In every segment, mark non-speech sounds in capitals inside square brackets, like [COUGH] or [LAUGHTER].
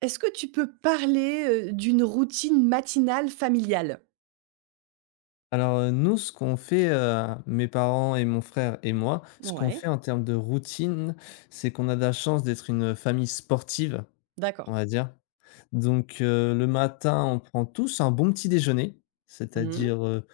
Est-ce que tu peux parler, d'une routine matinale familiale? Alors, nous, ce qu'on fait, mes parents et mon frère et moi, ce qu'on Ouais, fait en termes de routine, c'est qu'on a de la chance d'être une, famille sportive, d'accord. on va dire. Donc, le matin, on prend tous un bon petit déjeuner, Mmh. c'est-à-dire,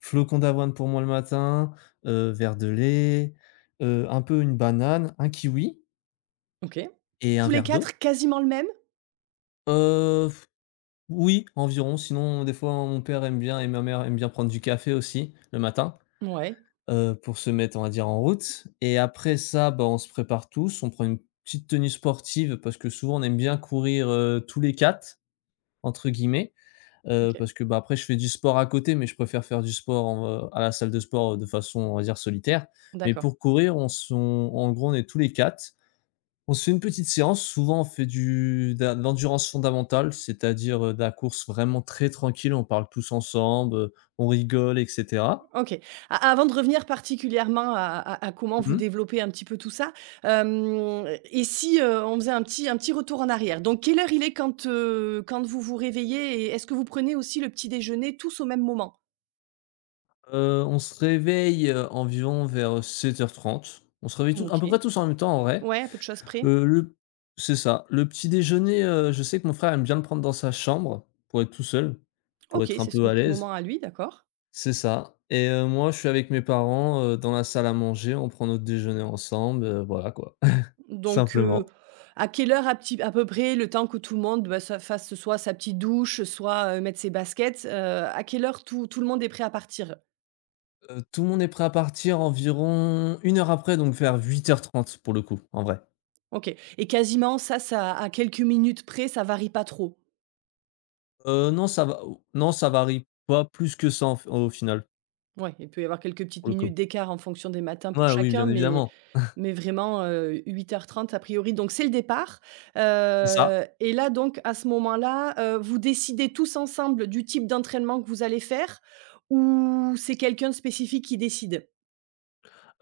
flocons d'avoine pour moi le matin, verre de lait, un peu une banane, un kiwi OK. et un Tous les verre d'eau. quatre, quasiment le même? Heu, oui, environ, sinon des fois, mon père aime bien et ma mère aime bien prendre du café aussi le matin. Ouais, Pour se mettre, on va dire, en route et après ça, bah, on se prépare tous, on prend une petite tenue sportive parce que souvent on aime bien courir, «tous les quatre», entre guillemets, OK, parce que, bah, après je fais du sport à côté, mais je préfère faire du sport à la salle de sport, de façon, on va dire, solitaire. Mais d'accord. pour courir, on en gros, on est tous les 4. On se fait une petite séance, souvent on fait du de la de l'endurance fondamentale, c'est-à-dire, de la course vraiment très tranquille, on parle tous ensemble, on rigole et cetera. OK. A Avant de revenir particulièrement à comment vous Mmh. développez un petit peu tout ça. Hem Et si, on faisait un petit retour en arrière? Donc quelle heure il est quand vous vous réveillez, et est-ce que vous prenez aussi le petit déjeuner tous au même moment? On se réveille, environ vers 7h30. On se réveille à OK. peu près tous en même temps en vrai. Ouais, à peu de choses près. Le C'est ça. Le petit déjeuner, je sais que mon frère aime bien le prendre dans sa chambre pour être tout seul, pour OK, être un c'est peu son à petit moment l'aise. à lui, d'accord. C'est ça, et moi je suis avec mes parents, dans la salle à manger, on prend notre déjeuner ensemble, voilà quoi, [LAUGHS] Donc, simplement. à quelle heure à peu près, le temps que tout le monde, bah, se fasse soit sa petite douche, soit, mettre ses baskets, à quelle heure tout le monde est prêt à partir? Tout le monde est prêt à partir environ 1 heure après, donc vers 8h30 pour le coup, en vrai. OK, et quasiment ça à quelques minutes près, ça varie pas trop? Non, ça va, non ça varie pas plus que ça en au final, Ouais, il peut y avoir quelques pour petites le coup. minutes d'écart en fonction des matins pour Ouais, oui, chacun, bien mais évidemment, vraiment, 8h30 a priori, donc c'est le départ. c'est ça. Et là donc à ce moment-là, vous décidez tous ensemble du type d'entraînement que vous allez faire, ou c'est quelqu'un de spécifique qui décide?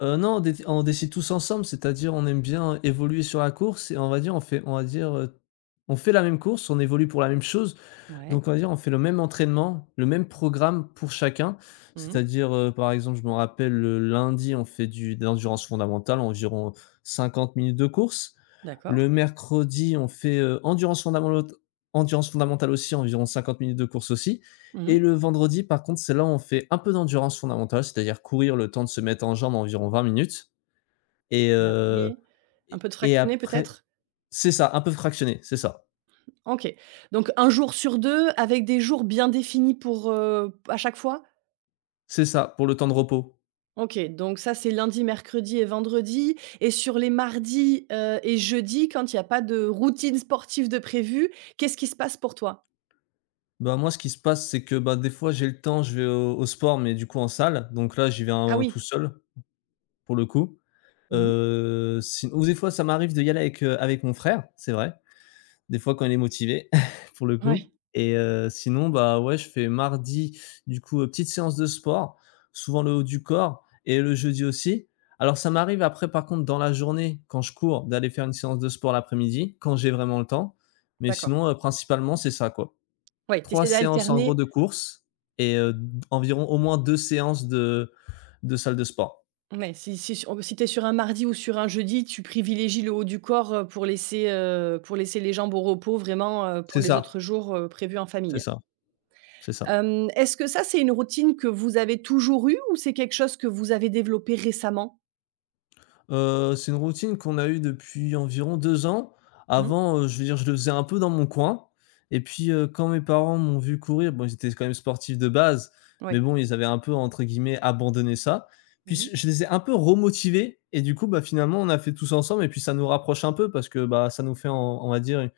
Non, on décide tous ensemble, c'est-à-dire on aime bien évoluer sur la course et on va dire on va dire, on fait la même course, on évolue pour la même chose. Ouais. Donc on va dire, on fait le même entraînement, le même programme pour chacun. Mmh. C'est-à-dire, par exemple, je me rappelle le lundi, on fait du de l'endurance fondamentale, environ 50 minutes de course. D'accord. Le mercredi, on fait, endurance fondamentale aussi, environ 50 minutes de course aussi. Et Mmh. le vendredi, par contre, c'est là où on fait un peu d'endurance fondamentale, c'est-à-dire courir le temps de se mettre en jambes, environ 20 minutes. Et Et heu, après, un et peu de et fractionné après peut-être? c'est ça, un peu fractionné, c'est ça. OK. Donc un jour sur 2, avec des jours bien définis pour, à chaque fois? C'est ça, pour le temps de repos. OK, donc ça c'est lundi, mercredi et vendredi, et sur les mardis, et jeudis, quand il y a pas de routine sportive de prévue, qu'est-ce qui se passe pour toi? Bah, moi, ce qui se passe, c'est que, bah, des fois, j'ai le temps, je vais au sport, mais du coup en salle, donc là, j'y vais Ah en oui. tout seul, pour le coup. Mmh. Si ou des fois, ça m'arrive de y aller avec mon frère, c'est vrai. Des fois, quand il est motivé, [LAUGHS] pour le coup. Ouais, Et sinon, bah, ouais, je fais mardi, du coup, petite séance de sport, souvent le haut du corps et le jeudi aussi. Alors ça m'arrive après, par contre, dans la journée, quand je cours, d'aller faire une séance de sport l'après-midi, quand j'ai vraiment le temps, mais d'accord. sinon, principalement, c'est ça, quoi, Ouais, tu 3 essaies séances en gros d'alterner. de course et environ au moins 2 séances de salle de sport. Ouais, si tu es sur un mardi ou sur un jeudi, tu privilégies le haut du corps, pour laisser, pour laisser les jambes au repos vraiment, pour C'est les ça, autres jours, prévus en c'est famille. ça, c'est ça. Est-ce que ça, c'est une routine que vous avez toujours eue, ou c'est quelque chose que vous avez développé récemment? C'est une routine qu'on a eue depuis environ 2 ans. Mmh? Avant, je veux dire, je le faisais un peu dans mon coin. Et puis, quand mes parents m'ont vu courir, bon, ils étaient quand même sportifs de base, mais Oui. bon, ils avaient un peu entre guillemets «abandonné» ça. Puis je Mmh. je les ai un peu remotivés et du coup, bah, finalement, on a fait tous ensemble. Et puis ça nous rapproche un peu parce que, bah, ça nous fait on va dire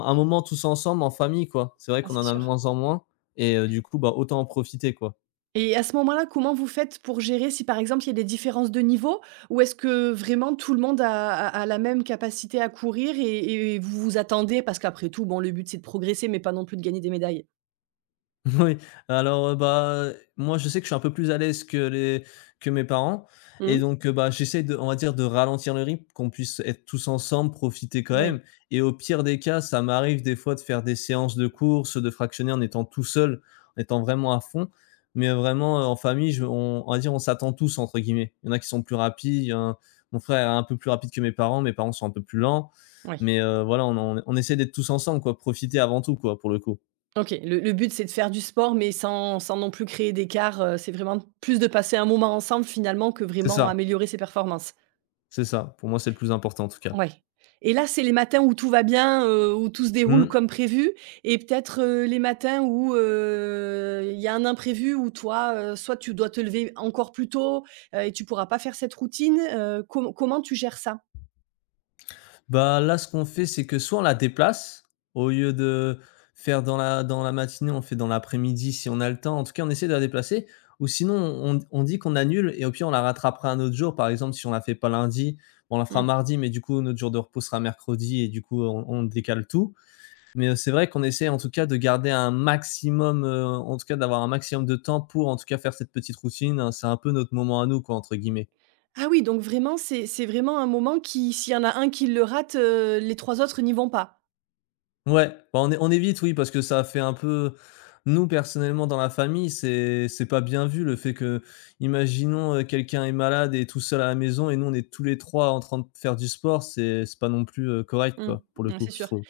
un moment tous ensemble en famille, quoi. C'est vrai Ah, qu'on c'est en a de sûr. moins en moins. Et du coup, bah, autant en profiter, quoi. Et à ce moment-là, comment vous faites pour gérer si, par exemple, il y a des différences de niveau? Ou est-ce que vraiment tout le monde a la même capacité à courir, et vous vous attendez, parce qu'après tout, bon, le but, c'est de progresser mais pas non plus de gagner des médailles? Oui, alors, bah, moi, je sais que je suis un peu plus à l'aise que les que mes parents et Mmh? donc, bah, j'essaie de on va dire de ralentir le rythme, qu'on puisse être tous ensemble, profiter quand Oui. même. Et au pire des cas, ça m'arrive des fois de faire des séances de course de fractionner en étant tout seul, en étant vraiment à fond, mais vraiment, en famille, je on va dire, on s'attend «tous» entre guillemets. Il y en a qui sont plus rapides, il y en mon frère est un peu plus rapide que mes parents sont un peu plus lents, Oui. mais, voilà, on essaie d'être tous ensemble quoi, profiter avant tout quoi, pour le coup. OK. Le but, c'est de faire du sport, mais sans non plus créer d'écart, c'est vraiment plus de passer un moment ensemble finalement que C'est vraiment ça. améliorer ses performances? C'est ça, pour moi, c'est le plus important en tout cas. Ouais. Et là, c'est les matins où tout va bien, où tout se déroule Mmh. comme prévu, et peut-être, les matins où, il y a un imprévu où toi, soit tu dois te lever encore plus tôt, et tu pourras pas faire cette routine, comment tu gères ça? Bah, là, ce qu'on fait, c'est que soit on la déplace, au lieu de faire dans la matinée, on fait dans l'après-midi si on a le temps. En tout cas, on essaie de la déplacer, ou sinon on dit qu'on annule et au pire, on la rattrapera un autre jour. Par exemple, si on la fait pas lundi, bon, on la Mmh, fera mmh. mardi, mais du coup, notre jour de repos sera mercredi et du coup, on décale tout. Mais, c'est vrai qu'on essaie en tout cas de garder un maximum, en tout cas d'avoir un maximum de temps pour en tout cas faire cette petite routine. Hein, c'est un peu notre «moment à nous», quoi, entre guillemets. Ah oui, donc vraiment, c'est vraiment un moment qui, s'il y en a un qui le rate, les 3 autres n'y vont pas? Ouais, bah, on évite, oui, parce que ça fait un peu nous, personnellement, dans la famille, c'est pas bien vu le fait que, imaginons, quelqu'un est malade et tout seul à la maison et nous, on est tous les 3 en train de faire du sport, c'est pas non plus, correct, Mmh, quoi, pour le ouais, coup, c'est je sûr. trouve.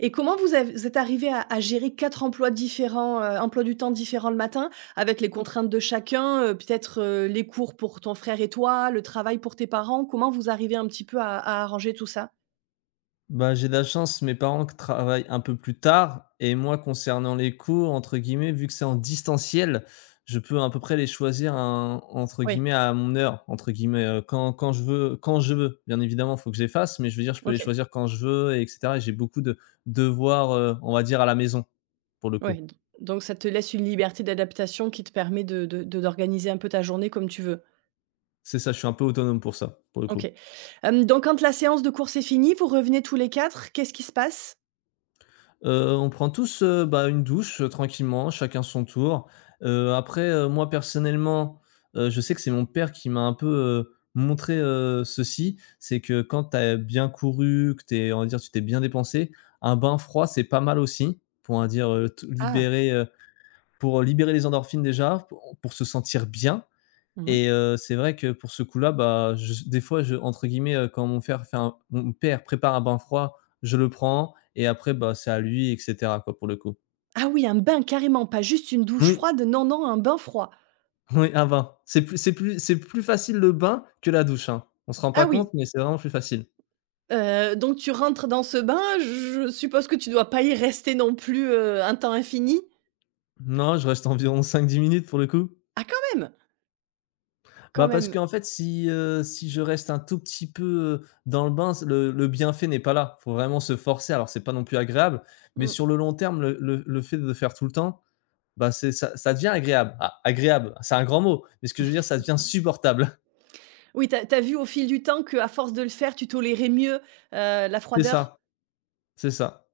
Et comment vous êtes arrivé à gérer 4 emplois différents, emplois du temps différents le matin, avec les contraintes de chacun, peut-être, les cours pour ton frère et toi, le travail pour tes parents? Comment vous arrivez un petit peu à arranger tout ça? Bah, j'ai de la chance, mes parents qui travaillent un peu plus tard et moi concernant les cours entre guillemets, vu que c'est en distanciel, je peux à peu près les choisir en entre Oui, guillemets «à mon heure», entre guillemets, quand je veux quand je veux. Bien évidemment, il faut que je les fasse, mais je veux dire, je peux les OK, choisir quand je veux et cetera. Et j'ai beaucoup de devoirs, on va dire à la maison, pour le coup. oui. d Donc ça te laisse une liberté d'adaptation qui te permet de d'organiser un peu ta journée comme tu veux? C'est ça, je suis un peu autonome pour ça, pour le coup. OK. Donc quand la séance de course est finie, vous revenez tous les 4. Qu'est-ce qui se passe? On prend tous, bah, une douche, tranquillement, chacun son tour. Après, moi personnellement, je sais que c'est mon père qui m'a un peu, montré, ceci. C'est que quand tu as bien couru, que t'es, on va dire, tu t'es bien dépensé, un bain froid, c'est pas mal aussi pour, on va dire, te Ah! libérer, pour libérer les endorphines déjà, pour se sentir bien. Mmh. Et c'est vrai que pour ce coup-là, bah, je des fois, je entre guillemets, quand mon père prépare un bain froid, je le prends et après, bah, c'est à lui et cetera, quoi, pour le coup. Ah oui, un bain carrément, pas juste une douche Oui, froide, non, non, un bain froid. oui, un bain. C'est plus facile le bain que la douche, hein. On se rend Ah pas oui, compte, mais c'est vraiment plus facile. Donc tu rentres dans ce bain, je suppose que tu dois pas y rester non plus, un temps infini? Non, je reste environ [LAUGHS] cinq dix minutes pour le coup. Ah quand même! Bah, Quand parce même. qu'en fait, si je reste un tout petit peu, dans le bain, le bienfait n'est pas là. Faut vraiment se forcer. Alors c'est pas non plus agréable, mais Mmh. sur le long terme, le fait de le faire tout le temps, bah, c'est ça, ça devient agréable. A Agréable, c'est un grand mot, mais ce que je veux dire, ça devient supportable. [LAUGHS] Oui, t'as as vu au fil du temps que, à force de le faire, tu tolérais mieux, la C'est froideur? ça, c'est ça,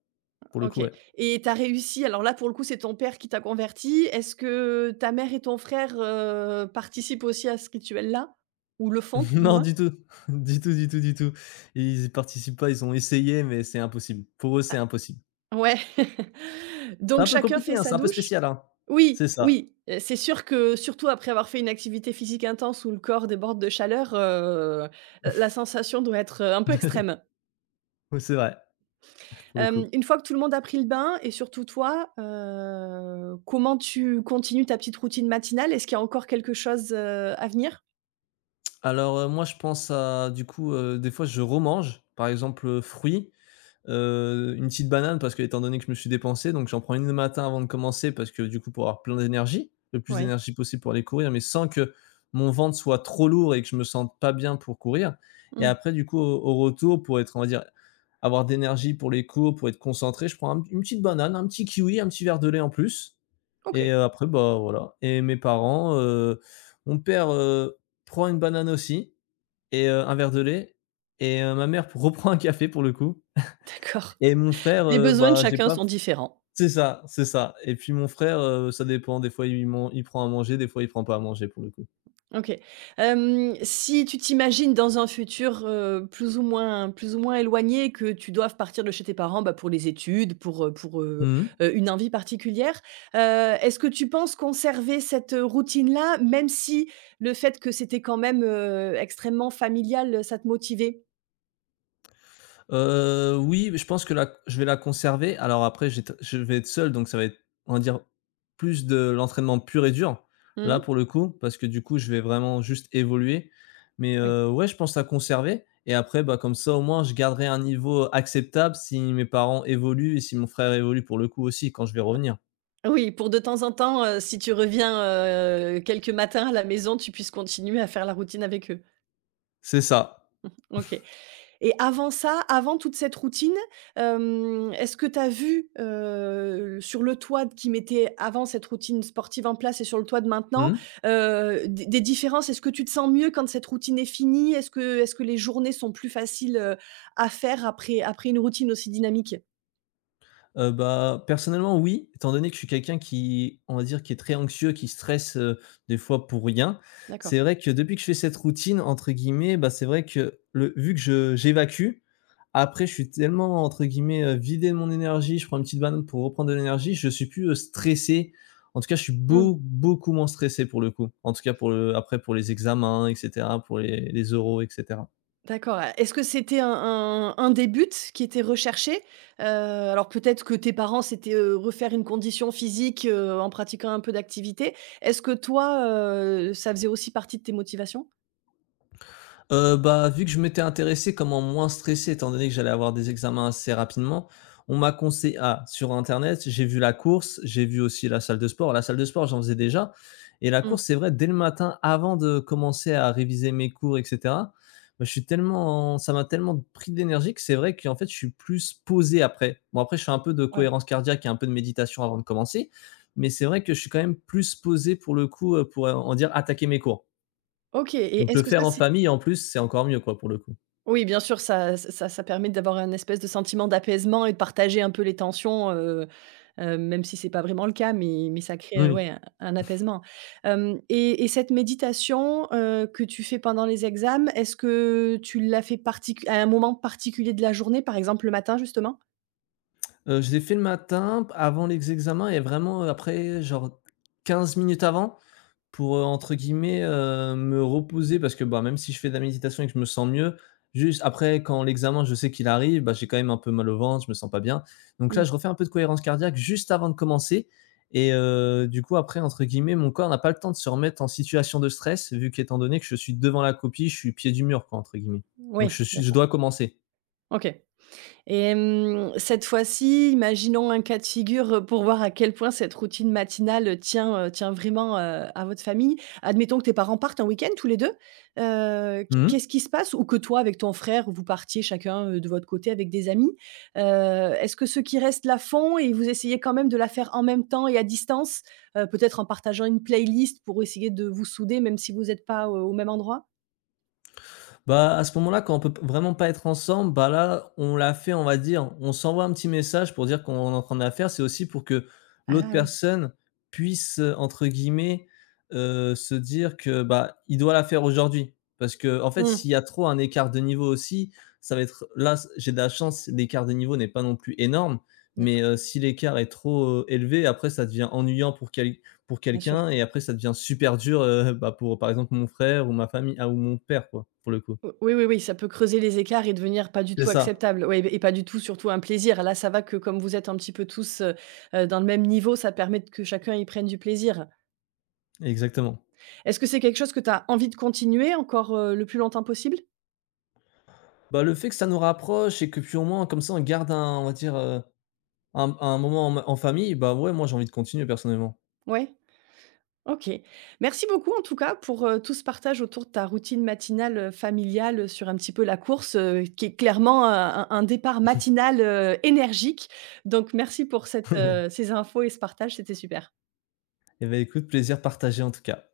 pour le coup, OK, ouais. et t'as réussi. Alors là, pour le coup, c'est ton père qui t'a converti. Est-ce que ta mère et ton frère, participent aussi à ce rituel-là? Ou le font [LAUGHS] tout du Non, moins? du tout, [LAUGHS] du tout, du tout, du tout. Ils y participent pas, ils ont essayé, mais c'est impossible. Pour eux, c'est impossible. Ah ouais. [LAUGHS] C'est Donc un peu chacun compliqué, fait hein, c'est sa un peu douche? spécial, hein. Oui, C'est ça, oui, c'est sûr que surtout après avoir fait une activité physique intense où le corps déborde de chaleur, la sensation doit être, un peu extrême. oui, c'est vrai, pour le coup. Une fois que tout le monde a pris le bain, et surtout toi, comment tu continues ta petite routine matinale? Est-ce qu'il y a encore quelque chose, à venir? Alors, moi, je pense à du coup, des fois, je remange, par exemple, fruits. Une petite banane parce qu'étant donné que je me suis dépensé, donc j'en prends une le matin avant de commencer parce que du coup pour avoir plein d'énergie, le plus Ouais. d'énergie possible pour aller courir, mais sans que mon ventre soit trop lourd et que je me sente pas bien pour courir, et Mmh. après du coup au retour pour être, on va dire, avoir d'énergie pour les cours, pour être concentré, je prends un une petite banane, un petit kiwi, un petit verre de lait en plus, OK, et après, bah, voilà, et mes parents, mon père, prend une banane aussi, et un verre de lait, et ma mère [LAUGHS] reprend un café pour le coup, d'accord. et mon frère, Les besoins de bah, j'ai chacun pas. sont différents. C'est ça, c'est ça. Et puis mon frère, ça dépend, des fois il prend à manger, des fois il prend pas à manger pour le coup. OK. Si tu t'imagines dans un futur, plus ou moins éloigné, que tu doives partir de chez tes parents, bah, pour les études, pour, heu pour, heu Mmh mh. heu, une envie particulière, heu, est-ce que tu penses conserver cette, routine-là, même si le fait que c'était quand même, extrêmement familial, ça te motivait? Oui, mais je pense que la je vais la conserver. Alors après j'ét je vais être seul, donc ça va être, on va dire, plus de l'entraînement pur et dur, là Mmh? pour le coup, parce que du coup je vais vraiment juste évoluer. Mais, Oui. Ouais, je pense la conserver, et après, bah, comme ça au moins je garderai un niveau acceptable si mes parents évoluent et si mon frère évolue pour le coup aussi quand je vais revenir. Oui, pour de temps en temps, si tu reviens, quelques matins à la maison, tu puisses continuer à faire la routine avec eux? C'est ça. OK, et avant ça, avant toute cette routine, est-ce que tu as vu, sur le toit d qu'ils mettaient avant cette routine sportive en place et sur le toit de Mmh maintenant, mh. Des différences? Est-ce que tu te sens mieux quand cette routine est finie? Est-ce que les journées sont plus faciles, à faire après une routine aussi dynamique? Bah, personnellement oui, étant donné que je suis quelqu'un qui, on va dire, qui est très anxieux, qui stresse, des fois pour rien. D'accord. C'est vrai que depuis que je fais cette «routine» entre guillemets, bah, c'est vrai que le vu que je j'évacue, après je suis tellement entre guillemets, «vidé» de mon énergie, je prends une petite banane pour reprendre de l'énergie, je suis plus, stressé. En tout cas, je suis Mmh. Beaucoup moins stressé pour le coup. En tout cas pour le après pour les examens et cetera, pour les oraux etc. D'accord, est-ce que c'était un des buts qui était recherché? Alors peut-être que tes parents, c'était, refaire une condition physique, en pratiquant un peu d'activité. Est-ce que toi, ça faisait aussi partie de tes motivations? Bah, vu que je m'étais intéressé comment moins stresser étant donné que j'allais avoir des examens assez rapidement, on m'a conseillé ah, sur internet, j'ai vu la course, j'ai vu aussi la salle de sport. La salle de sport, j'en faisais déjà, et la Mmh, course, c'est vrai, dès le matin, avant de commencer à réviser mes cours et cetera, bah, je suis tellement ça m'a tellement pris d'énergie que c'est vrai qu'en fait, je suis plus posé après. Bon, après, je fais un peu de ouais. cohérence cardiaque et un peu de méditation avant de commencer, mais c'est vrai que je suis quand même plus posé pour le coup, pour, on dire attaquer mes cours. OK, et Donc est-ce le que ça, faire en c'est... famille, en plus, c'est encore mieux quoi, pour le coup. Oui, bien sûr, ça permet d'avoir un espèce de sentiment d'apaisement et de partager un peu les tensions, même si c'est pas vraiment le cas, mais ça crée, Oui. ouais, un apaisement. Hem et cette méditation, que tu fais pendant les examens, est-ce que tu l'as fait particu à un moment particulier de la journée, par exemple le matin justement? Je l'ai fait le matin p avant les examens et vraiment, après genre 15 minutes avant pour, entre guillemets, me reposer parce que, bah, même si je fais de la méditation et que je me sens mieux, juste après quand l'examen, je sais qu'il arrive, bah, j'ai quand même un peu mal au ventre, je me sens pas bien. Donc là, Mmh. je refais un peu de cohérence cardiaque juste avant de commencer, et du coup après, entre guillemets, mon corps n'a pas le temps de se remettre en situation de stress vu qu'étant donné que je suis devant la copie, je suis «pied du mur» quoi, entre guillemets. Donc Oui, je d'accord. dois commencer. OK. Cette fois-ci, imaginons un cas de figure, pour voir à quel point cette routine matinale, tient vraiment, à votre famille. Admettons que tes parents partent un week-end tous les 2. Mmh. Qu'est-ce qui se passe? Ou que toi, avec ton frère, vous partiez chacun, de votre côté avec des amis. Heu, Est-ce que ceux qui restent la font, et vous essayez quand même de la faire en même temps et à distance? Peut-être en partageant une playlist pour essayer de vous souder, même si vous n'êtes pas, au même endroit? Bah, à ce moment-là, quand on peut p vraiment pas être ensemble, bah, là, on l'a fait, on va dire, on s'envoie un petit message pour dire qu'on est en train de la faire. C'est aussi pour que l'autre Ah oui. personne puisse, entre guillemets, se dire que, bah, il doit la faire aujourd'hui. Parce que en fait, Mmh. s'il y a trop un écart de niveau aussi, ça va être là, s j'ai de la chance, l'écart de niveau n'est pas non plus énorme, mais, D'accord, si l'écart est trop, élevé, après ça devient ennuyant pour quel pour bien sûr. quelqu'un et après ça devient super dur, bah, pour, par exemple, mon frère ou ma famille ah, ou mon père, quoi, pour le coup. O Oui, oui, oui, ça peut creuser les écarts et devenir pas du C'est tout ça, acceptable. Ouais, et pas du tout, surtout un plaisir. Là, ça va que comme vous êtes un petit peu tous, dans le même niveau, ça permet que chacun y prenne du plaisir. exactement. Est-ce que c'est quelque chose que tu as envie de continuer encore, le plus longtemps possible? Bah, le fait que ça nous rapproche et que puis au moins comme ça on garde un on va dire, un moment en famille, bah, ouais, moi j'ai envie de continuer personnellement. Ouais? OK. Merci beaucoup en tout cas pour, tout ce partage autour de ta routine matinale, familiale, sur un petit peu la course, qui est clairement un départ matinal, énergique. Donc merci pour [LAUGHS] ces infos et ce partage, c'était super. Et bah, écoute, plaisir partagé en tout cas.